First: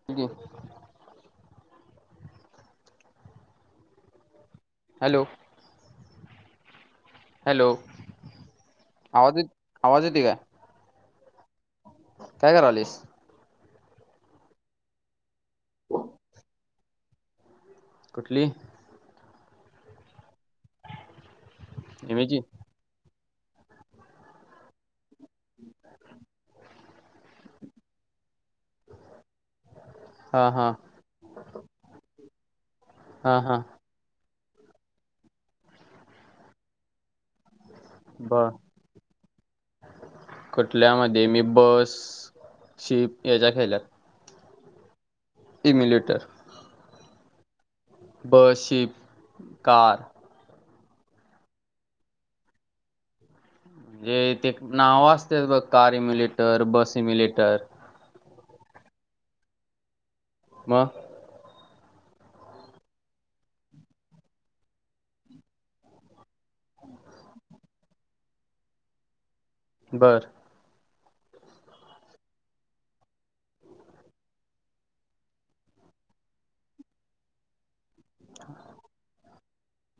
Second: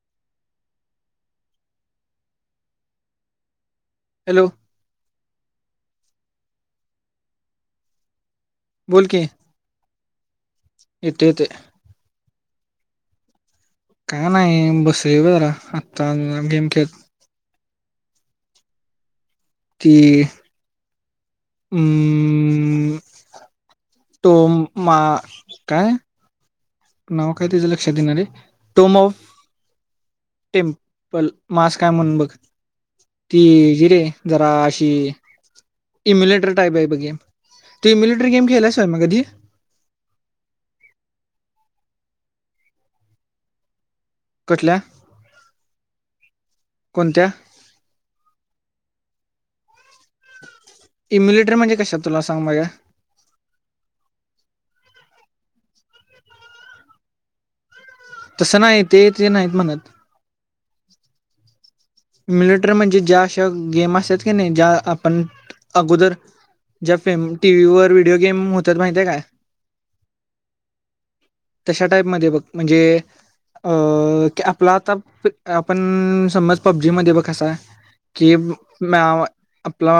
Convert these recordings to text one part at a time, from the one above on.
[unintelligible] Hello hello hello आवाज येत आवाज येतोय काय? येतोय येतोय. काय करालयलीस? काय नाही बसलोय जरा आत्ता गेम खेळत. कुठली? ती एमेची हम्म तो मा काय? नाव काय तेच लक्षात येना रे [unintelligible] हा हा टेम्पल मास्क हाय म्हणून बघ हा ती हा हि रे जरा अशी इम्युलेटर टाईप आहे बघ हे. तु ईम्युलेटर गेम खेळलायस मग कधी कुठल्यामधी मी बस, शिप हेच्या खेळल्यात. कुठल्या एमिलेटर कोणत्या बस, शीप, कार. इमुलेटर म्हणजे कशात तुला सांग माहित काय म्हणजे ते नावं असत्यात बघ कार इम्युलेटर, बस इम्युलेटर. तसं नाही ते ते नाहीत म्हणत मगं इम्युलेटर म्हणजे ज्या अशा गेम असतात की नाही ज्या आपण अगोदर ज्या फेम टीव्ही वर व्हिडिओ गेम होतात माहितीे ये काय बर तशा टाईपमध्ये बघ म्हणजे अ ते आपला आता आपण समज पब्जी मध्ये बघ कसा की म्याव आपला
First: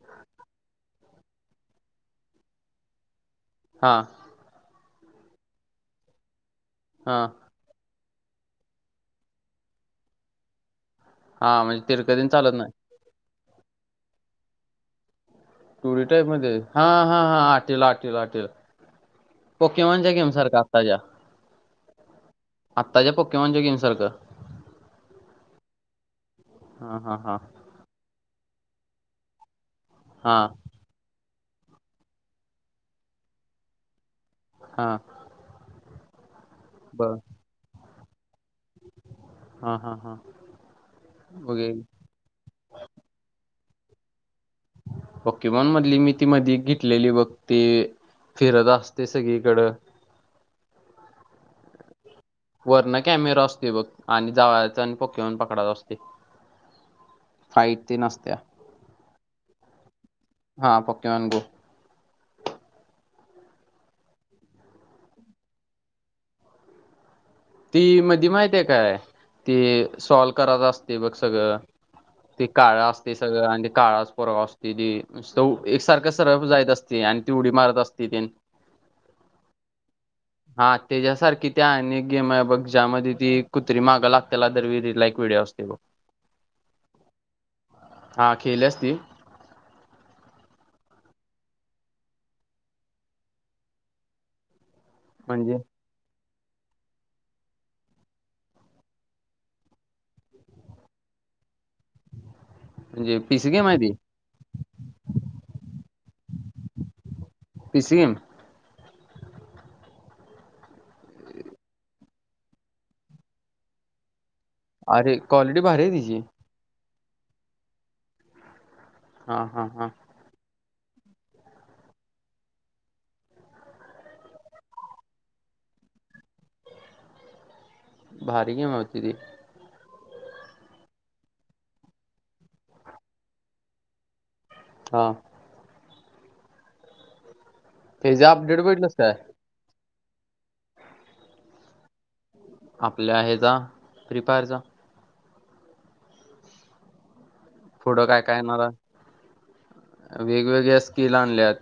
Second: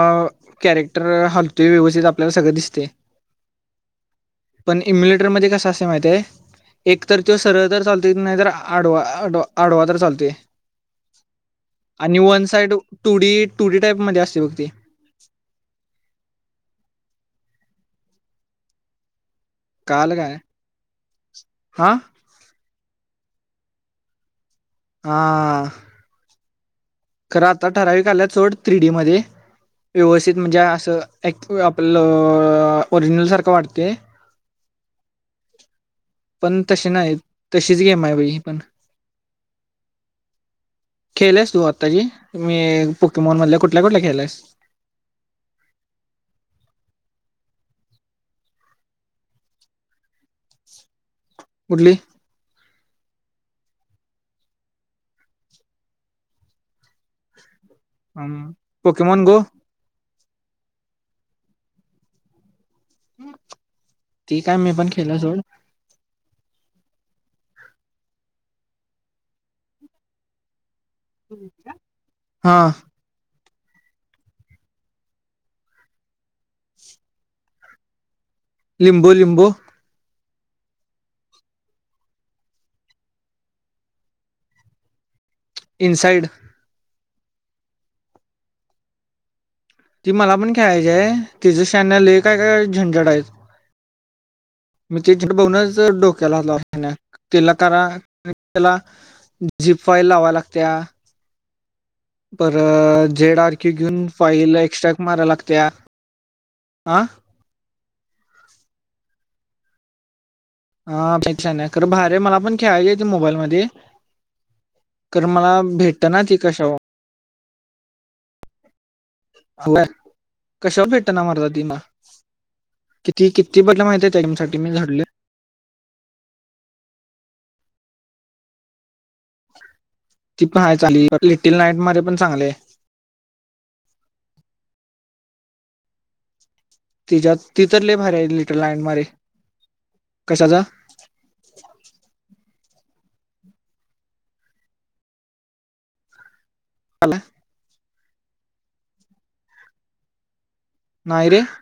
करेक्ट तर हलतय व्यवस्थित आपल्याला सगळं दिसतय. हा पण इम्युलेटरमध्ये कस असंतय माहितय एक हा तर तो सरळ तर चालत त नाही तर आडवा आड आडवा तर चालतोय. हा म्हज आणि one side two D two D type मध्ये असतय बघ ते. टू डी टाईप मध्ये आहे हा हा हा आटीवाल आटीवाल आटीवाल. कळालं काय हा आत्ताच्या पोकेमोन च्या गेम सारखं. हां हा हा हां आता ठराविक आल्यात सोड थ्रीडीमध्ये व्यवस्थित हा म्हणजे असं एक आपल् ओरिजनल सारखं वाटतय. हा पण तशि नाही बर तशीच गेम आहे ब ई पण हा हा हा खेळल्यास तू बघेल आत्ताची मी पोकेमोन मधले कुठल्या कुठल्या खेळलायस. पोकेमॉन मधली मी ती मधी एक घेतलेली बग ती फिरत असतय सगळीकड कुठली. वरण कॅमेरा असतोय बघ आणि जाव आणि जाऊन पोके मॉन पकडायच असते. फाईट तेन असत्या अं, पोकेमॉन गो हा पोके मॉन गो ती काय मी पण खेळलोय सोड ती मधी माहित आहे काय ती सॉल्व करायच असते ते बघ सगळं ते हा काळं असते सगळं आणि ते काळाच पोरगा असते ती सौ एकसारखं सरळ जायच असते आणि ती उडी मारत असते ते लिंबो लिंबो हा तेज्या सारखी त्या अनेक गेम आहे बघ ज्यामध्ये ती कुत्री मागं लागते त्याला दर विरी लाईक व्हिडिओ असतील. इनसाईड हा खेले असती. ती मला पण खेळायची आहे तेजे श्यानले काय काय झंझट आहेत. म ती तिकडं म्हणजे बघूनच डोक केला [unintelligible] तिला करा आणि त्याला जी फाई लावाया लागत्या. पर म्हणजे जेड पीसी आर गेम क्यू आहे ती घेऊन फाईल एक्स्ट्रॅक मारा लागत्या हा. पि सी एम हा हे छान आहे खरं भारे मला पण खेळायलीे ते मोबाईल मध्ये. अरे कर मला क्वालिटी भारी आहे भेटत्या तिची ना ती कशावर. हा हा हा [unintelligible] कशावर भेटते ना मर्दा ती मा किती किती [unintelligible] माहिती आहे त्यासाठी मी झाडले. भारी गेम होती ती. ती पण आहेय चाली लिटिल नाईट मध्ये पण चांगले. हा. तिज्या ति तर लय भारी आहे ह्याचा अपडेट लिटल लँड भेटलंस मारे काय कशाचा? आपल्या हे जा फ्री फायर चा. [unintelligible] पुढं काय काय येणारा वेगवेगळ्या स्किल नाही रे आणल्यात.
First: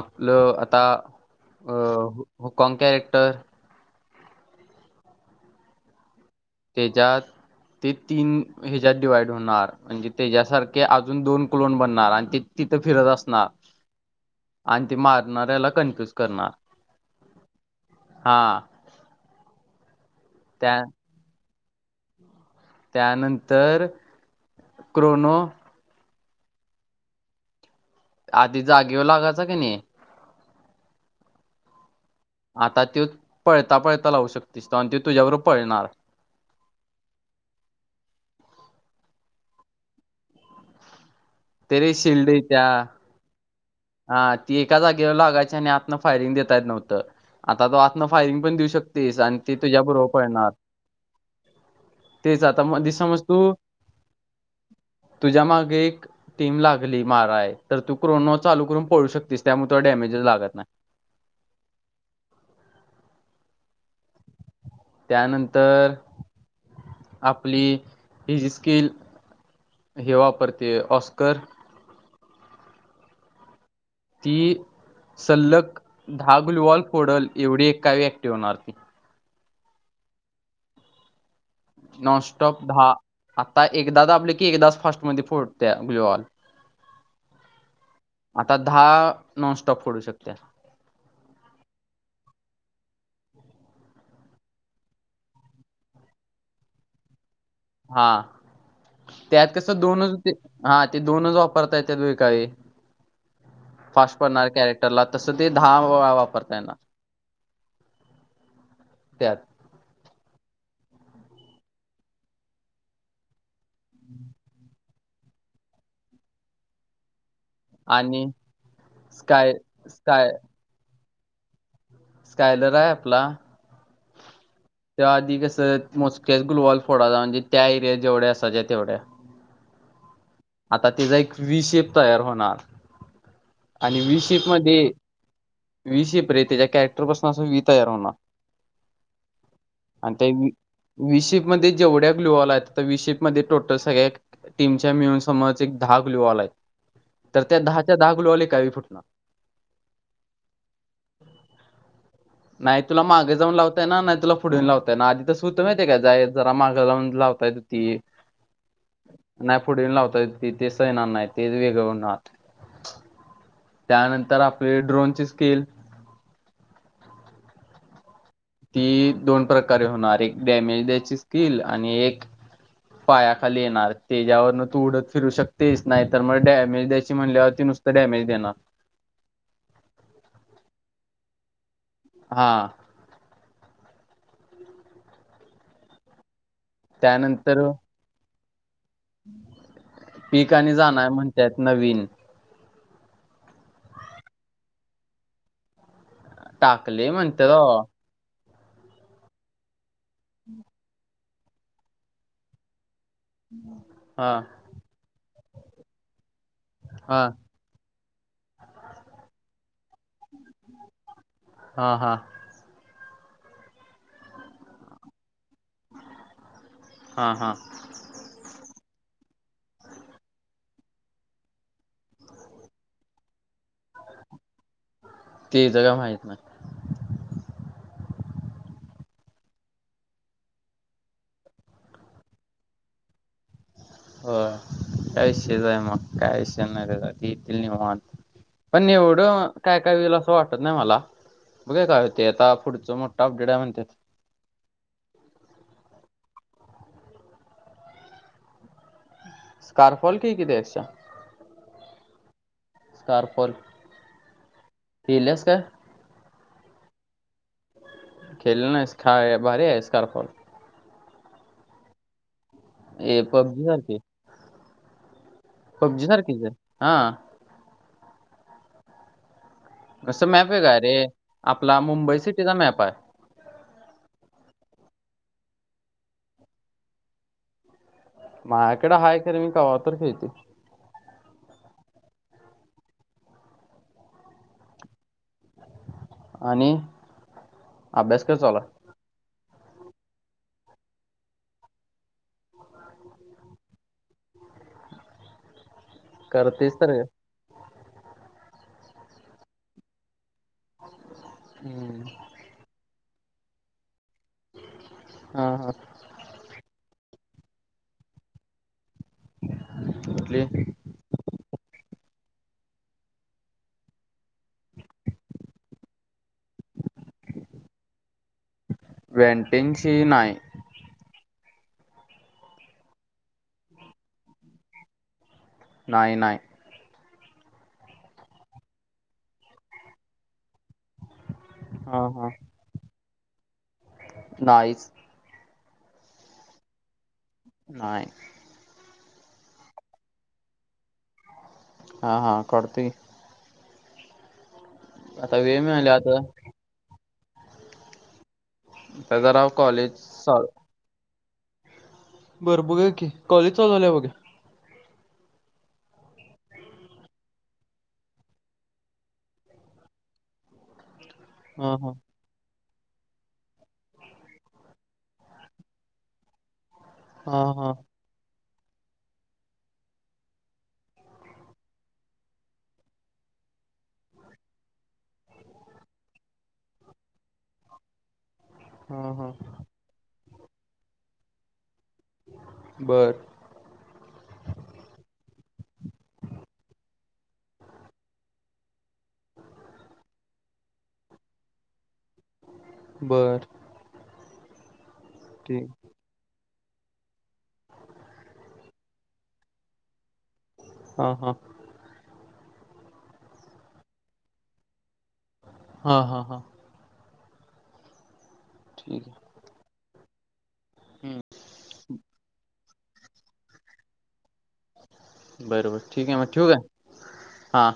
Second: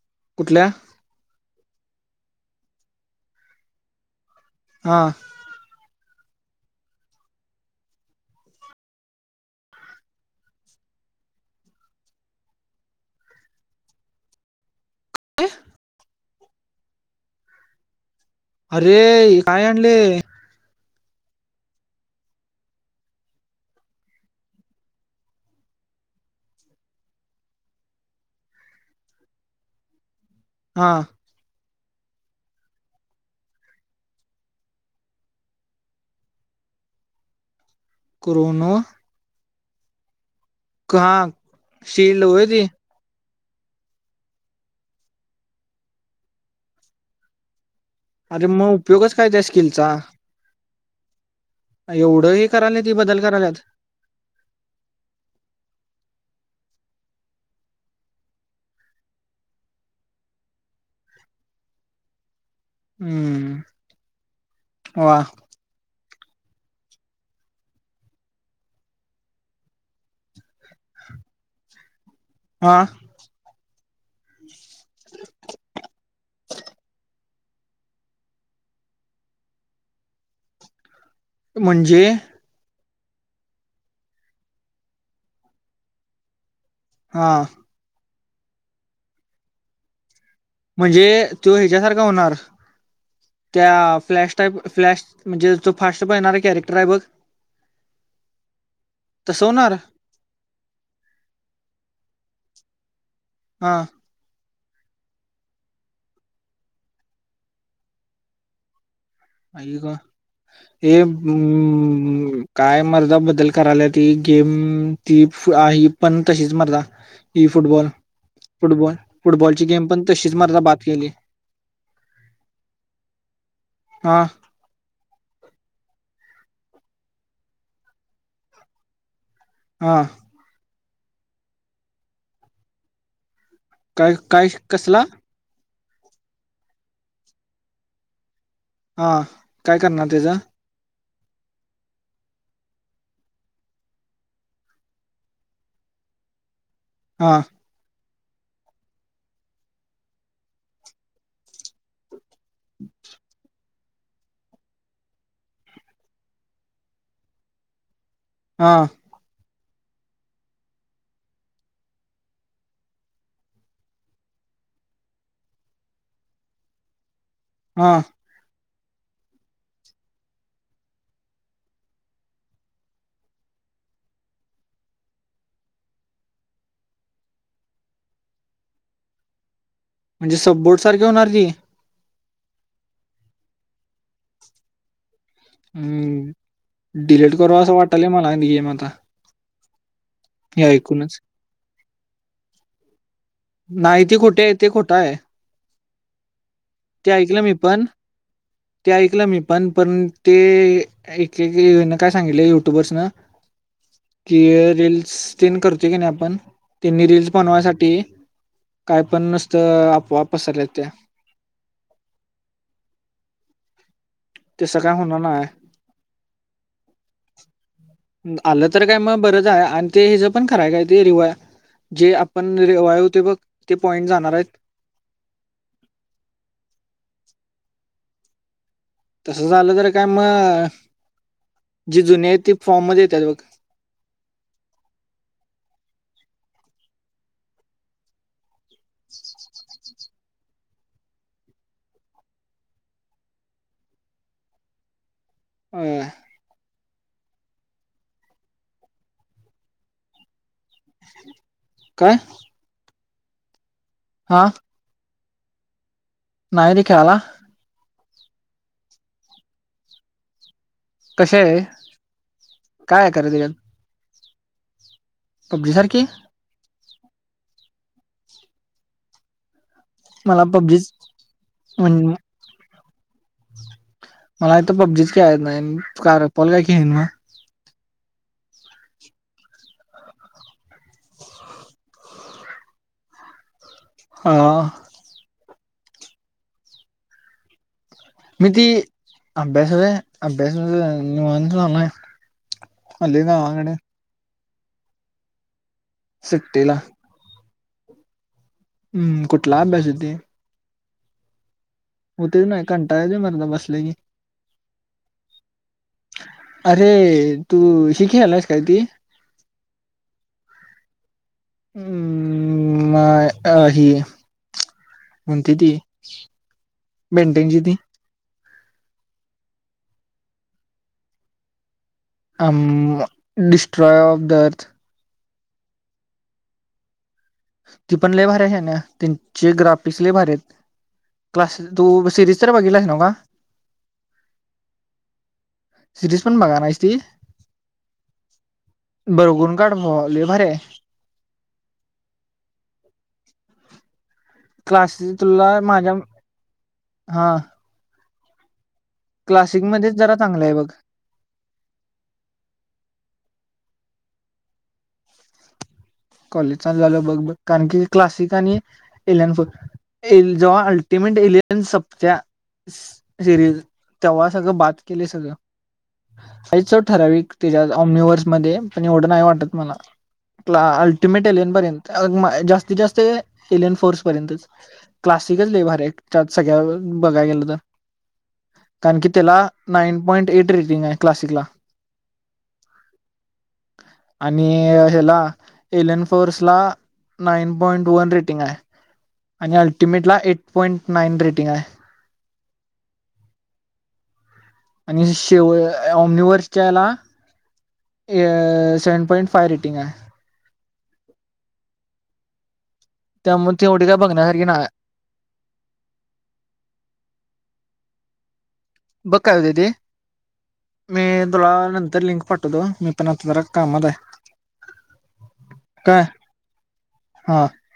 आपलं कुठल्या आता अ हो होकाँग कॅरेक्टर हां. तेच्यात ते तीन ह्याज्यात डिवाइड होणार म्हणजे त्याच्यासारखे अजून दोन क्लोन बनणार आणि ते तिथं फिरत असणार. आणि ते मारणार्याला कन्फ्युज करणार हा. अरे काय आणलेय? त्या त्यानंतर क्रोनो आदी जागेये लागायचा क नी. हा. आता त्यो पळता पळता लावू शकतेस [unintelligible] ती तुझ्या बरोबर पळणार आहे. क्रोनो का तेरी शिल्डीच्या हा ती एका जागेवर लागायची आणि आतन फायरिंग देत्या येत नव्हतं. आता तो आतनं फायरिंग अरे पण देऊ मग उपयोगच शकतेस काय आणि त्या ती स्किलचा तुझ्याबरोबर पळणार. एवढं तेच हे आता करायला मधी ती बदल समज तू करायल्यात तुझ्या मागे एक टीम लागली माराय तर तू क्रोनो चालू करून पळू शकतेस त्यामुळे त डॅमेजेस लागत नाही. हम्म. वा त्यानंतर आपली हि जी स्किल हे वापरते ऑस्कर हा. ती सल्लग धागुलवॉल फोडल एवढी एकावी ऍक्टिव होणार. म्हणजे नॉनस्टॉप दहा आता एकदा दाबल की आपले की एकदाच फार्स्टमध्ये फोडत्या [unintelligible] हा. आता दहा नॉनस्टॉप फोडू शकत्या. म्हणजे तो ह्याच्यासारखं होणार? त्या फ्लॅश टाईप फ्लॅश म्हणजे तो जो फास्ट पळणारा आहे कॅरेक्टर आहे बघ? हा तसं त्यात होणार कसं दोनच ते हा ते दोनच वापरताय येऱ्यात काय. हा. पा पडणार कॅरेक्टरला तस ते दहा वळा वापरता येनार त्यात. आ का हे काय मर्दा बदल करायल्यात. ती गेम ती आहे पण तशीच मर्दा ही फुटबॉल आणि फुटबॉल स्काय फुटबॉलची गेम पण स्काय तशीच मर्दा बाद केली? स्कायलर आहे आपला? हा. त्या आधी कसं मोजक्याच गुलवाल फोर्डाचा म्हणजे त्या एरियात जेवढ्या असायच्या तेवढ्या. हां. आता त्याचा एक विशेप तयार होणार आणि काय विशेप काय मध्ये कसला वी शिप रे त्याच्या कॅरेक्टर पासून अस वी तयार होणार. हा काय करणार तेज विशेपमध्ये जेवढ्या क्लुवाला आहेत तर विशेप मध्ये टोटल सगळ्या टीमच्या मिळून समज एक दहा गुलीवाॉल आलय हा तर त्या दहाच्या दहा गुलीवाॉल कावी फुटणार नाही तुला माग जाऊन लावताय ना नाही तुला फोढून लावताय ना आधी तर सुूत माहेय काय जरा मागा लावून लावता येत ती. [inaudible] हा. नाही पुढे येऊन लावता इथ तिथेच येणार नाही ते वेगळ होणार. त्यानंतर आपली ड्रोनची स्कील. हा. ती दोन प्रकारे होणार एक डॅमेजची स्किल आणि एक पायाखाली येणार त्याच्यावर न तू उडत फिरू शकतेच नाही तर मग डॅमेज द्याची म्हणल्यावरती नुस तर डॅमेज दे नाणार. म्हणजे सबबोर्ट सारखे होणार ती हा. हम्म डिलेट करू असं वाटलय मला गेम आता. पिक हे आणि जाणर ऐकूनच म्हणत्यात नवीन. नाही ते खोटे आहे ते खोटं आहे. हा ते ऐकलं मी पण ते ऐकलं मी पण पण ते एकन काय सांगितले युट्युबर्स न हा की रील्स. तेन करतोय की नाही आपण त्यांनी हा रील्स बनवायसाठी. काय पण नसतं अफवा पसरल्या त्या. हां हां. तस काय होणार नाय. हा हा. आलं तर काय मग बरंच आहे आणि ते हिचं पण खराय काय ते रिवाय जे आपण रेवाया होते बघ ते पॉईंट जाणार आहेत. तेच काय माहित नाय. तसं झालं तर काय मग जी जुने आहेत ती फॉर्म मध्ये येतात बघ. हो कायसेज आहे मग काहीसे नाही रे येतील नि [unintelligible] पण एव्हढं काय काय होईल असं वाटत नाही मला, बघे काय हो ते आता पुढचं मोठं अपडेट आहे म्हणतात. हम्म स्कारफॉल कि [unintelligible] काय? [unintelligible] अं लिहिल्यास का? नाहीयरी ख्याला [unintelligible] खेल ना भारी आहे स्कारफॉल [unintelligible] कशी आहे? काय आहे ए खरं त्याच्यात? पबजी सारखी पबजी सारखीच हे, हं असं मला मॅप आहे काय पबजीच रे आपला म्हण मुंबई सिटीचा मॅप आहे. मला इथ पबजीच खेळायची नाही कार पॉल काय खेळन म माझ्याकडे आहे तर मी कवा तर खेळतो. हं आणि अभ्यास कर म चालू ती आहे. अभ्यास व्हय, अभ्यास निवांत चालू आहे आलोय गावाकड. सुट्टीला करतयस तर हं हम्म कुठला अभ्यास होेतुय हम्म [unintelligible] होतच नाइ, कंटाळा येतोय बसल की हा हा अरे तू हि खेळालायस काय ती? कुठली [unintelligible] हम्म अ हि कोणती ती बेनटेन ती [unintelligible] वेंटिंगची नाय. Um destroy of the earth नाय नाय ती पण लय भारी आहे शान्या, त्यांचे ग्राफिक्स लय भारी आहेत. क्लास हां टू हां सिरीज तर बघितलाय नव्ह? नाहीच सिरीज पण बघाय नाहीस ती? नाय बगुन काढ म लय भारी हाय हां हां काढतोय क्लासी आता तुला वेळ मिळाला माझ्या आता हा त्याच नाव क्लासिक कॉलेज मध्येच जरा चा चांगलं आहे बघ बरं बघूया की, कॉलेज चालू झाल्यावर बघूया. कॉलेज चालू झाल्यावर बघ कारण की क्लासिक आणि एलीन ए जेव्हा अल्टिमेट एलिन हां हां सपत्या सिरीज तेव्हा सगळं बाद केलय सगळं [unintelligible] ठराविक हां तेज्या हां ओनिव्हर्स मध्ये पण एवढं नाही वाटत मला का अं ते मेटलन बरेन अं मा जास्तीत जास्त एलियन फोर्स पर्यंतचं. क्लासिकल लय भारी आहे त्यात सगळ्या बघाय गेलं तर. कारण की हां हां त्याला नाईन पॉइंट ऐट रेटिंग आहे क्लासिकला. बरं. आणि ह्याला एलेन फोर्स ला नाईन पॉइंट वन रेटिंग आहे आणि अल्टिमेटला ऐट पॉइंट नाईन रेटिंग आहे. बरं. आणि शेव ओमिवर्सच्या याला अं सेव्हन पॉईंट फाइव्ह रेटिंग आहे. हा- हा. त्यामुळे तेवढी काय बघण्या सारखी नाय. हा-हा-हा. ठीक आहे. बघ काय होतंय ते? मी हम्म, तुला नंतर लिंक पाठवतो, मी पण आता जरा कामात आहे. बर-बर काय ठीक आहे, मग ठेऊ का? हा.